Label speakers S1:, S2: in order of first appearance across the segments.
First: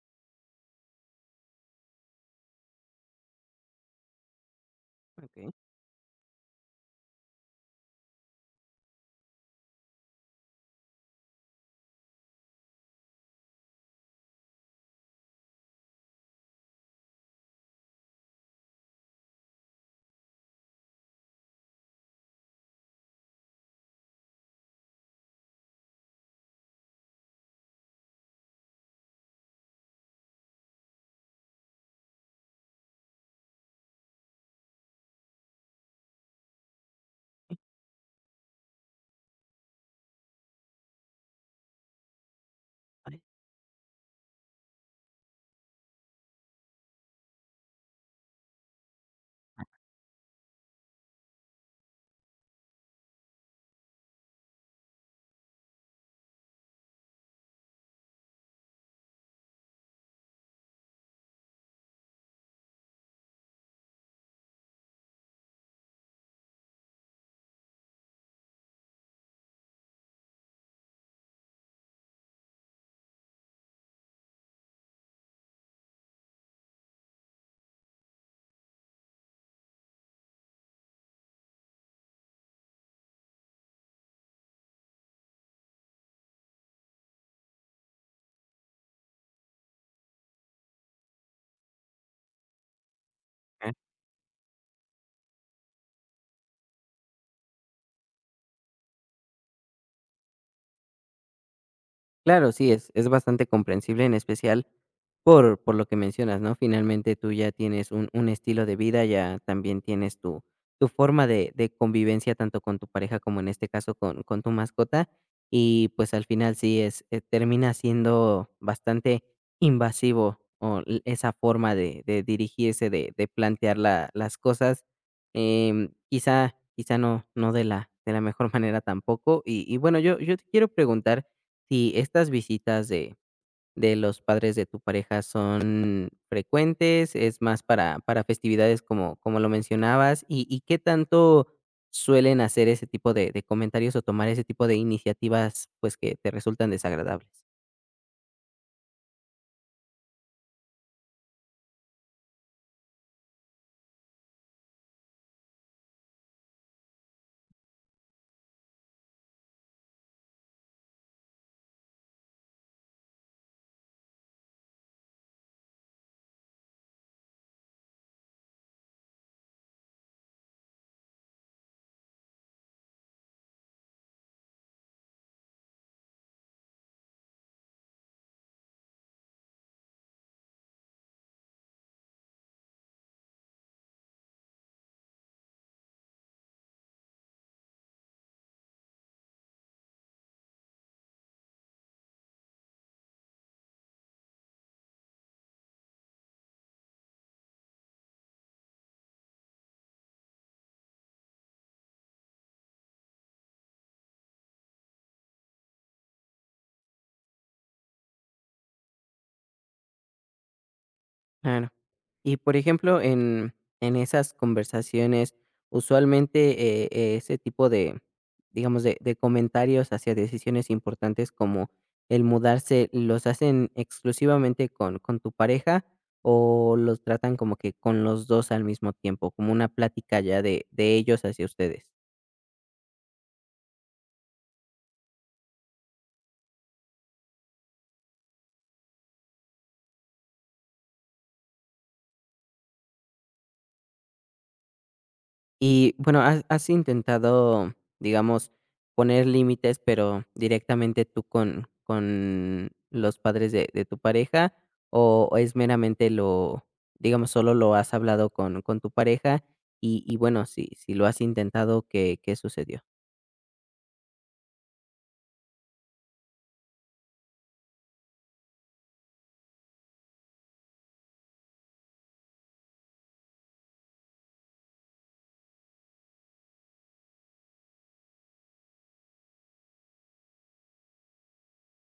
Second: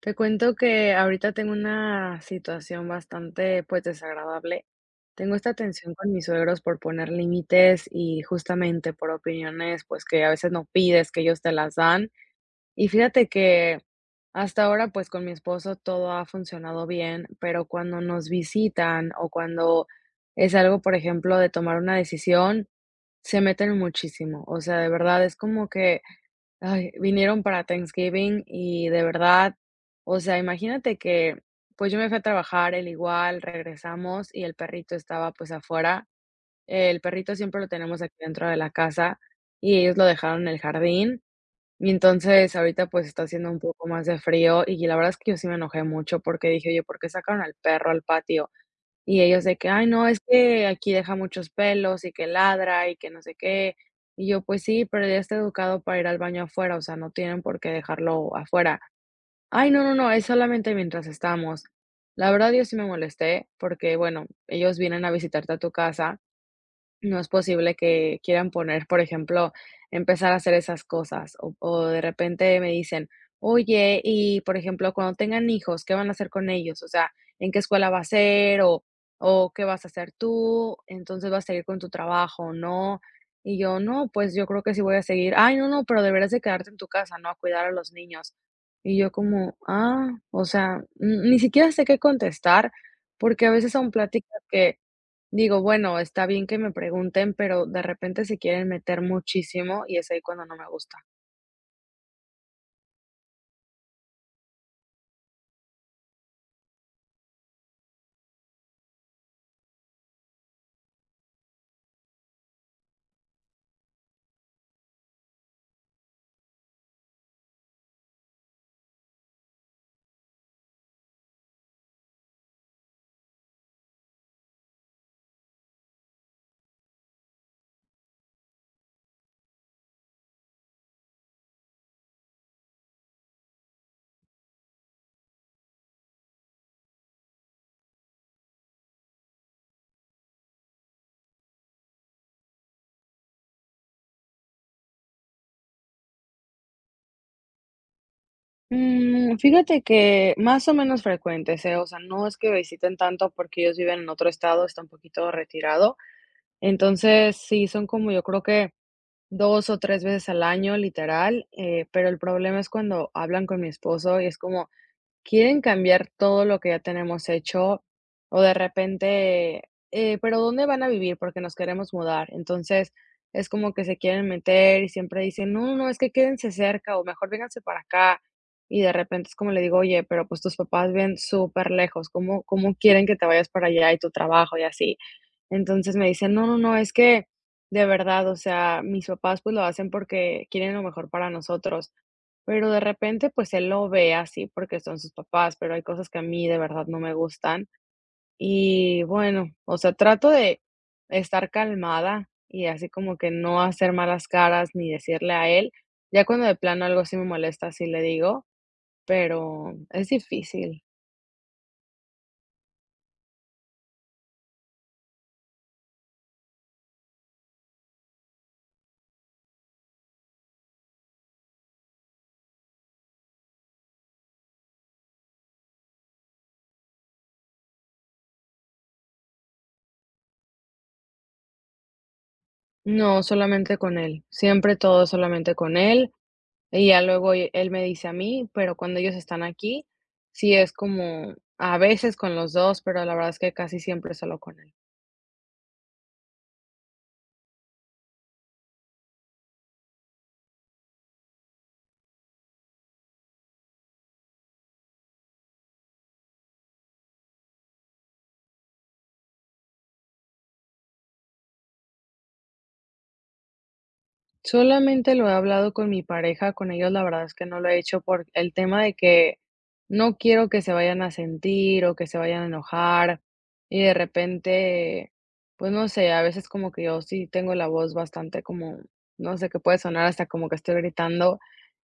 S1: Te cuento que ahorita tengo una situación bastante, pues, desagradable. Tengo
S2: Okey.
S1: esta tensión con mis suegros por poner límites y justamente por opiniones, pues, que a veces no pides, que ellos te las dan. Y fíjate que hasta ahora, pues, con mi esposo todo ha funcionado bien, pero cuando nos visitan o cuando es algo, por ejemplo, de tomar una decisión, se meten muchísimo. O sea, de verdad es como que, ay, vinieron para Thanksgiving y de verdad, o sea, imagínate que, pues yo me fui a trabajar, él igual, regresamos y el perrito estaba pues afuera. El perrito siempre lo tenemos aquí dentro de la casa y ellos lo dejaron en el jardín. Y entonces ahorita pues
S2: Ay,
S1: está haciendo un poco más de frío y la verdad es que yo sí me enojé mucho porque dije, oye, ¿por qué sacaron al perro al patio? Y ellos de que: "Ay, no, es que aquí deja muchos pelos y que ladra y que no sé qué". Y yo: "Pues sí, pero ya está educado para ir al baño afuera, o sea, no tienen por qué dejarlo afuera". "Ay, no, no, no, es solamente mientras estamos". La verdad, yo sí me molesté porque, bueno, ellos vienen a visitarte a tu casa. No es posible que quieran poner, por ejemplo, empezar a hacer esas cosas, o de repente me dicen: "Oye, y, por ejemplo, cuando tengan hijos, ¿qué van a hacer con ellos? O sea, ¿en qué escuela va a ser? O, ¿qué vas a hacer tú? Entonces, ¿vas a seguir con tu trabajo o no?". Y yo: "No, pues, yo creo que sí voy a seguir". "Ay, no, no, pero deberías de quedarte en tu casa, ¿no? A cuidar a los niños". Y yo como: "Ah", o sea, n ni siquiera sé qué contestar, porque a
S2: ah.
S1: veces son pláticas que digo, bueno, está bien que me pregunten, pero de repente se quieren meter muchísimo y es ahí cuando no me gusta.
S2: Claro, sí, es bastante comprensible, en especial por lo que mencionas, ¿no? Finalmente, tú ya tienes un estilo de vida, ya también tienes tu forma de convivencia tanto con tu pareja como, en este caso, con tu mascota, y, pues, al final sí es, termina siendo bastante invasivo, o l esa forma de dirigirse, de plantear la las cosas, quizá no de la de la mejor manera tampoco. Y bueno, yo te quiero preguntar si estas visitas de los padres de tu pareja son frecuentes, es más para festividades como lo mencionabas, ¿y qué tanto suelen hacer ese tipo de comentarios o tomar ese tipo de iniciativas, pues, que te resultan desagradables?
S1: Fíjate que más o menos frecuentes, ¿eh? O sea, no es que visiten tanto porque ellos viven en otro estado, está un poquito retirado. Entonces, sí, son como yo creo que dos o tres veces al año, literal. Pero el problema es cuando hablan con mi esposo y es como, quieren cambiar todo lo que ya tenemos hecho, o de repente, pero ¿dónde van a vivir? Porque nos queremos mudar. Entonces, es como que se quieren meter y siempre dicen, no, no, no, es que quédense cerca o mejor vénganse para acá. Y de repente es como le digo, oye, pero pues tus papás ven súper lejos, ¿cómo quieren que te vayas para allá y tu trabajo y así? Entonces me dicen: "No, no, no, es que de verdad, o sea, mis papás, pues, lo hacen porque quieren lo mejor para nosotros". Pero de repente, pues, él lo ve así porque son sus papás, pero hay cosas que a mí de verdad no me gustan. Y bueno, o sea, trato de estar calmada y así como que no hacer malas caras ni decirle a él. Ya cuando de plano algo sí me molesta, sí le digo, pero es difícil.
S2: Claro. Y por ejemplo, en esas conversaciones, usualmente ese tipo de, digamos, de comentarios hacia decisiones importantes como el mudarse, ¿los hacen exclusivamente con tu pareja o los tratan como que con los dos al mismo tiempo, como una plática ya de ellos hacia ustedes?
S1: No, solamente con él. Siempre todo solamente con él. Y ya luego él me dice a mí, pero cuando ellos están aquí, sí es como a veces con los 2 pero la verdad es que casi siempre solo con él.
S2: Y bueno, ¿has intentado, digamos, poner límites, pero directamente tú con los padres de tu pareja? ¿O es meramente lo, digamos, solo lo has hablado con tu pareja? Y bueno, si si lo has intentado, ¿qué sucedió?
S1: Solamente lo he hablado con mi pareja, con ellos la verdad es que no lo he hecho por el tema de que no quiero que se vayan a sentir o que se vayan a enojar y de repente, pues no sé, a veces como que yo sí tengo la voz bastante como, no sé, que puede sonar hasta como que estoy gritando.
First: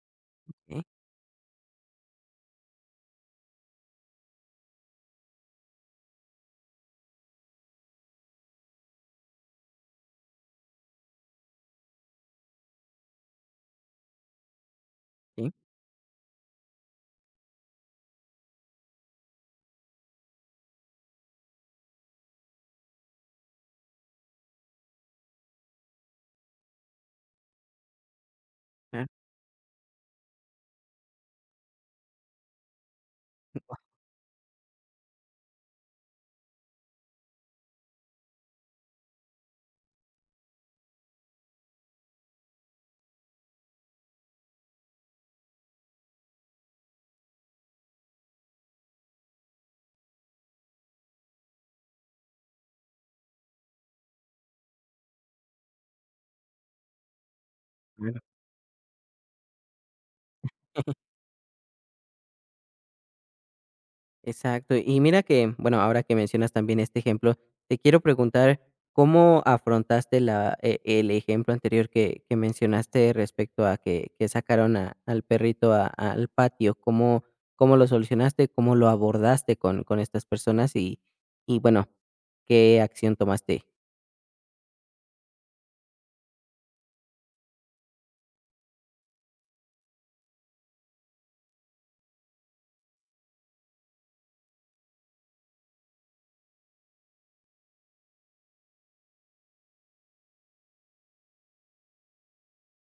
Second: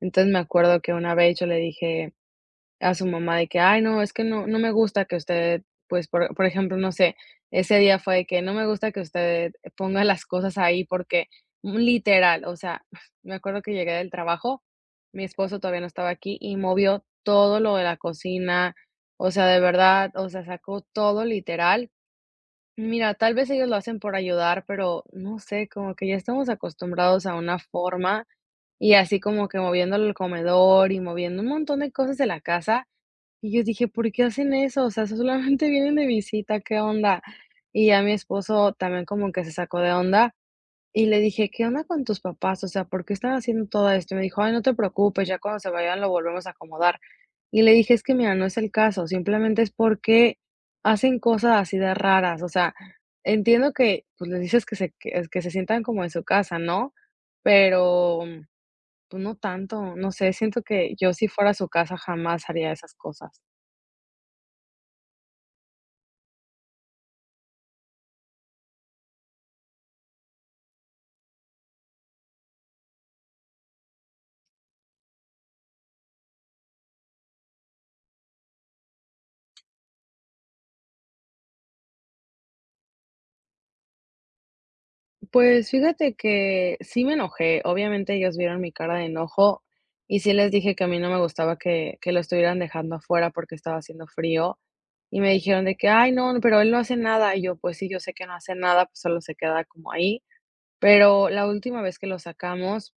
S1: Entonces me acuerdo
S2: Sí,
S1: que una vez yo le dije a su mamá de que: "Ay, no, es que no me gusta que usted", pues, por ejemplo, no sé, ese día fue de que: "No me gusta que usted ponga las cosas ahí", porque literal, o sea, me acuerdo que llegué del trabajo, mi
S2: sí,
S1: esposo todavía no estaba aquí y movió todo lo de la cocina, o sea, de verdad, o sea, sacó todo literal. Mira, tal vez ellos lo hacen por ayudar, pero no sé, como que ya estamos acostumbrados a una forma y
S2: claro,
S1: así como que moviéndole el comedor y moviendo un montón de cosas de la casa. Y yo dije: "¿Por qué hacen eso? O sea, solamente vienen de visita, ¿qué onda?". Y ya mi esposo también como que se sacó de onda y le dije: "¿Qué onda con tus papás? O sea, ¿por qué están haciendo todo esto?". Y me dijo: "Ay, no te preocupes, ya cuando se vayan lo volvemos a acomodar". Y le dije: "Es que mira, no es el caso, simplemente es porque hacen cosas así de raras". O sea, entiendo que, pues, les dices que se sientan como en su casa, ¿no?
S2: claro.
S1: Pero, pues, no tanto, no sé, siento que yo si fuera a su casa jamás haría esas cosas.
S2: Exacto. Y mira que, bueno, ahora que mencionas también este ejemplo, te quiero preguntar cómo afrontaste la, e- el ejemplo anterior que mencionaste respecto a que sacaron a- al perrito a- al patio, cómo, cómo lo solucionaste, cómo lo abordaste con estas personas y bueno, qué acción tomaste.
S1: Pues fíjate que sí me enojé. Obviamente ellos vieron mi cara de enojo y sí les dije que a mí no me gustaba que lo estuvieran dejando afuera porque estaba haciendo frío y me dijeron de que, ay, no, no, pero él no hace nada. Y yo, pues sí, yo sé que no hace nada, pues solo se queda como ahí. Pero la última vez que lo sacamos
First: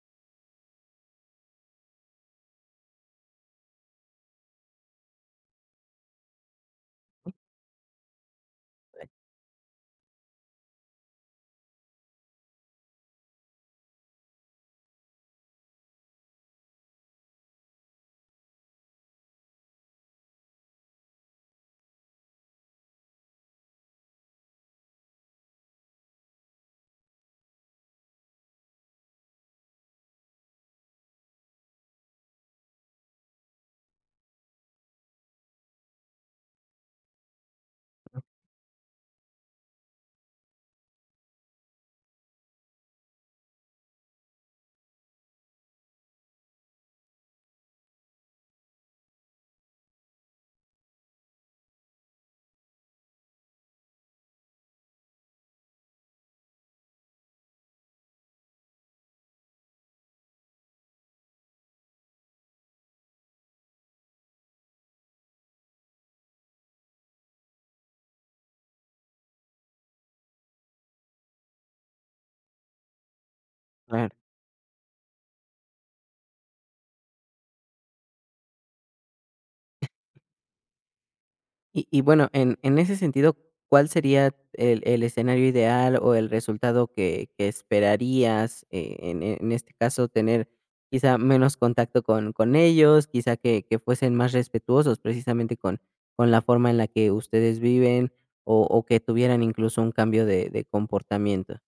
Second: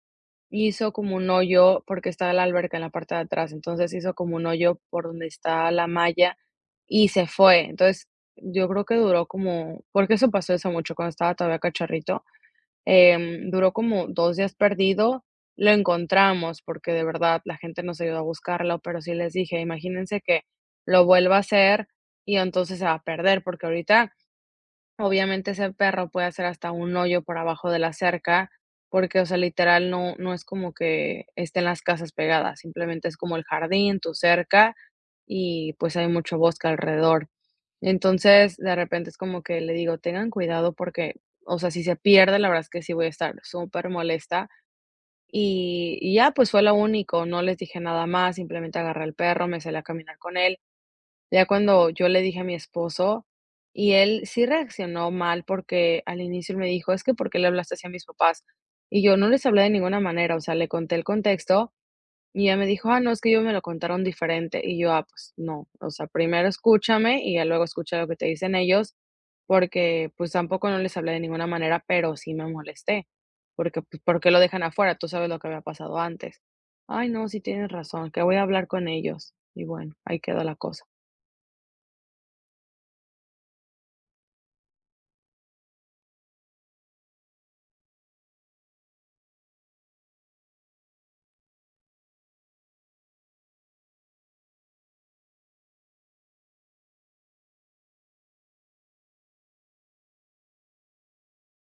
S1: hizo como un hoyo porque estaba la alberca en la parte de atrás, entonces hizo como un hoyo por donde está la malla y se fue. Entonces yo creo que duró como, porque eso pasó eso mucho cuando estaba todavía cacharrito. Duró como 2 días perdido, lo encontramos, porque de verdad la gente nos ayudó a buscarlo, pero sí les dije: "Imagínense que lo vuelva a hacer y entonces se va a perder", porque ahorita obviamente, ese perro puede hacer hasta un hoyo por abajo de la cerca, porque, o sea, literal, no es como que estén las casas pegadas, simplemente es como el jardín, tu cerca, y, pues, hay mucho bosque alrededor. Entonces, de repente es como que le digo: "Tengan cuidado porque, o sea, si se pierde, la verdad es que sí voy a estar supermolesta". Y ya, pues, fue lo único, no les dije nada más, simplemente agarré al perro, me salí a caminar con él. Ya cuando yo le dije a mi esposo, y él sí reaccionó mal porque al inicio él me dijo, es que ¿por qué le hablaste así a mis papás? Y yo no les hablé de ninguna manera, o sea, le conté el contexto y ella me dijo, ah, no, es que ellos me lo contaron diferente. Y yo, ah, pues no, o sea, primero escúchame y ya luego escucha lo que te dicen ellos, porque pues tampoco no les hablé de ninguna manera, pero sí me molesté, porque pues, ¿por qué lo dejan afuera? Tú sabes lo que había pasado antes. Ay, no, sí tienes razón, que voy a hablar con ellos. Y bueno, ahí quedó la cosa.
S2: Y bueno, en ese sentido, ¿cuál sería el escenario ideal o el resultado que esperarías, en e- en este caso, tener quizá menos contacto con ellos, quizá que fuesen más respetuosos precisamente con la forma en la que ustedes viven o que tuvieran incluso un cambio de comportamiento?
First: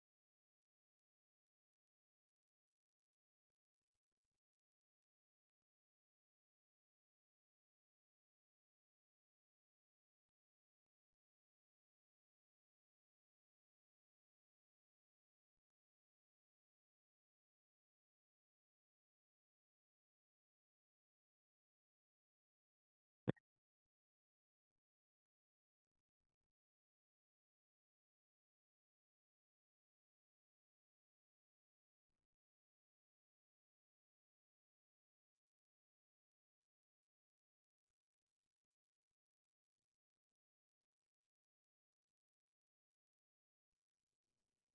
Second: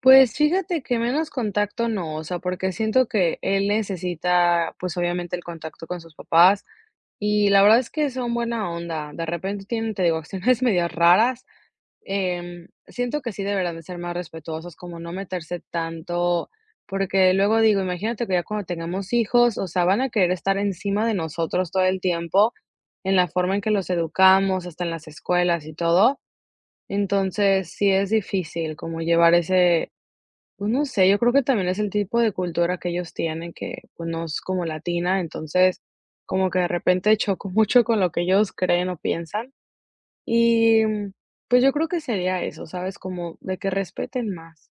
S1: Pues fíjate que menos contacto no, o sea, porque siento que él necesita, pues obviamente el contacto con sus papás y la verdad es que son buena onda. De repente tienen, te digo, acciones medias raras. Siento que sí deberán de ser más respetuosos, como no meterse tanto, porque luego digo, imagínate que ya cuando tengamos hijos, o sea, van a querer estar encima de nosotros todo el tiempo, en la forma en que los educamos, hasta en las escuelas y todo. Entonces, sí es difícil como llevar ese pues no sé, yo creo que también es el tipo de cultura que ellos tienen, que pues no es como latina, entonces como que de repente choco mucho con lo que ellos creen o piensan. Y pues yo creo que sería eso, ¿sabes? Como de que respeten más.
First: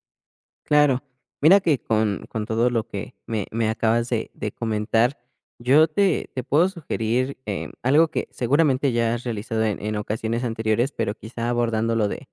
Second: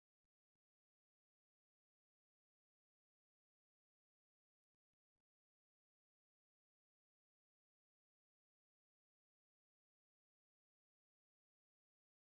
S2: Claro. Mira que con todo lo que me acabas de comentar, yo te, te puedo sugerir algo que seguramente ya has realizado en ocasiones anteriores, pero quizá abordándolo de,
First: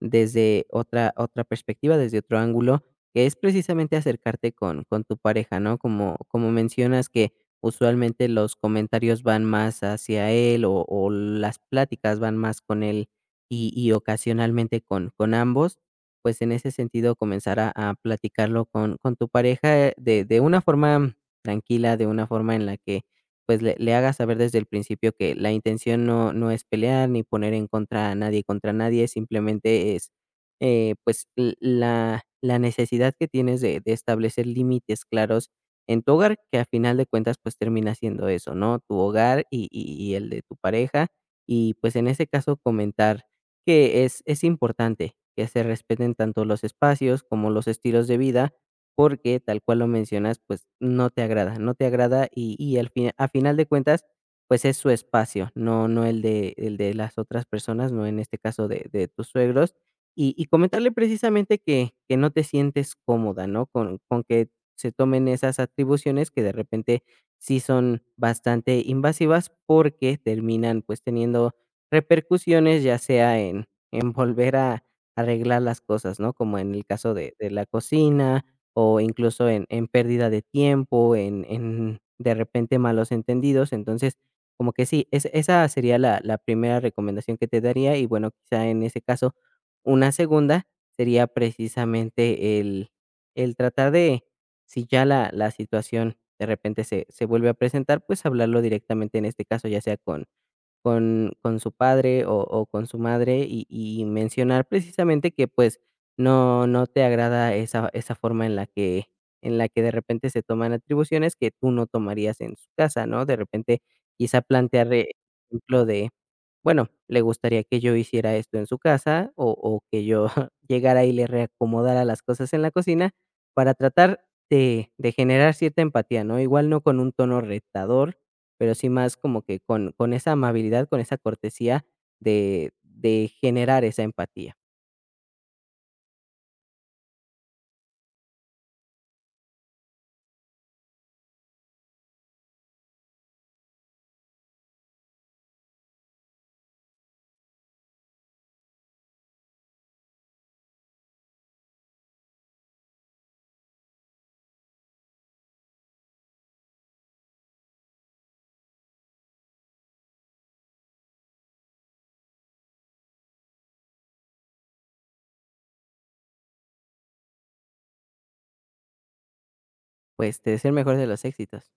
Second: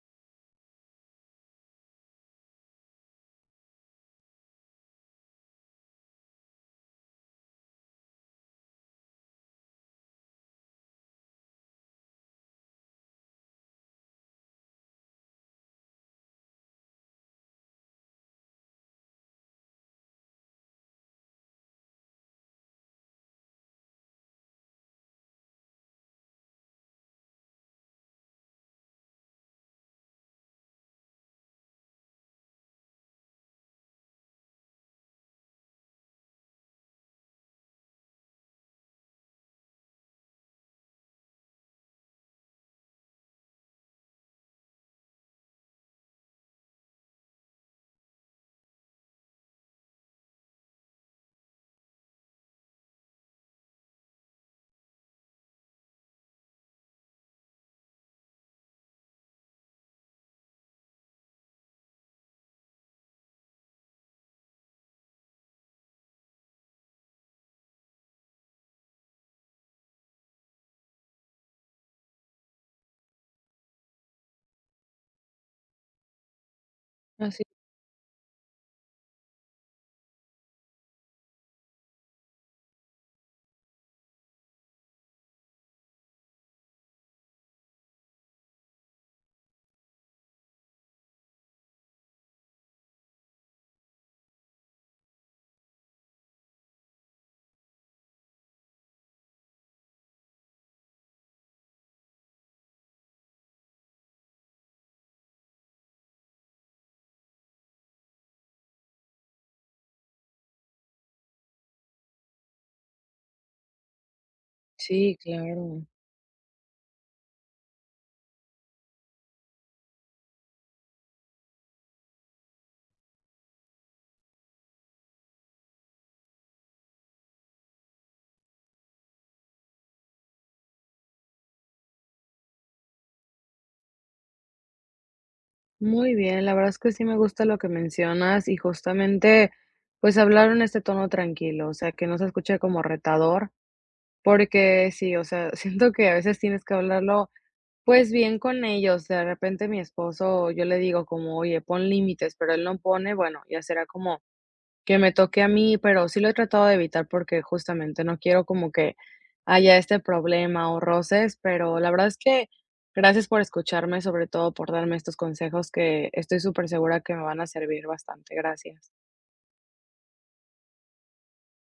S2: desde otra, otra perspectiva, desde otro ángulo, que es precisamente acercarte con tu pareja, ¿no? Como, como mencionas que usualmente los comentarios van más hacia él o las pláticas van más con él y ocasionalmente con ambos, pues, en ese sentido, comenzar a platicarlo con tu pareja, de una forma tranquila, de una forma en la que, pues, le hagas saber desde el principio que la intención no es pelear, ni poner en contra a nadie contra nadie, simplemente es, pues, l la la necesidad que tienes de establecer límites claros en tu hogar, que a final de cuentas, pues, termina siendo eso, ¿no? Tu hogar y y el de tu pareja. Y, pues, en ese caso, comentar que es importante que se respeten tanto los espacios como los estilos de vida, porque tal cual lo mencionas, pues no te agrada, no te agrada y al fin, a final de cuentas, pues es su espacio, no, no el de, el de las otras personas, no en este caso de tus suegros. Y comentarle precisamente que no te sientes cómoda, ¿no? Con que se tomen esas atribuciones que de repente sí son bastante invasivas porque terminan pues teniendo repercusiones, ya sea en volver a arreglar las cosas, ¿no? Como en el caso de
S1: Así,
S2: de la cocina, o incluso en pérdida de tiempo, en de repente malos entendidos. Entonces, como que sí, es esa sería la primera recomendación que te daría y bueno, quizá en ese caso, una segunda sería precisamente el tratar de, si ya la situación de repente se vuelve a presentar, pues hablarlo directamente, en este caso, ya sea con con su padre o con su madre y mencionar precisamente que, pues, no te agrada esa esa forma en la que de repente se toman atribuciones que tú no tomarías en su casa, ¿no? De repente, quizá plantear el
S1: sí,
S2: ejemplo
S1: claro.
S2: de, bueno, le gustaría que yo hiciera esto en su casa o que yo llegara y le reacomodara las cosas en la cocina para tratar de generar cierta empatía, ¿no? Igual no con un tono retador, pero sí más como que con esa amabilidad, con esa cortesía de generar esa empatía.
S1: Muy bien, la verdad es que sí me gusta lo que mencionas y justamente pues hablar en este tono tranquilo, o sea, que no se escuche como retador, porque sí, o sea, siento que a veces tienes que hablarlo pues bien con ellos, de repente mi esposo, yo le digo como: "Oye, pon límites", pero él no pone, bueno, ya será como que me toque a mí, pero sí lo he tratado de evitar porque justamente no quiero como que haya este problema o roces, pero la verdad es que gracias por escucharme, sobre todo por darme estos consejos que estoy súper segura que me van a servir bastante. Gracias.
S2: Pues, te deseo el mejor de los éxitos.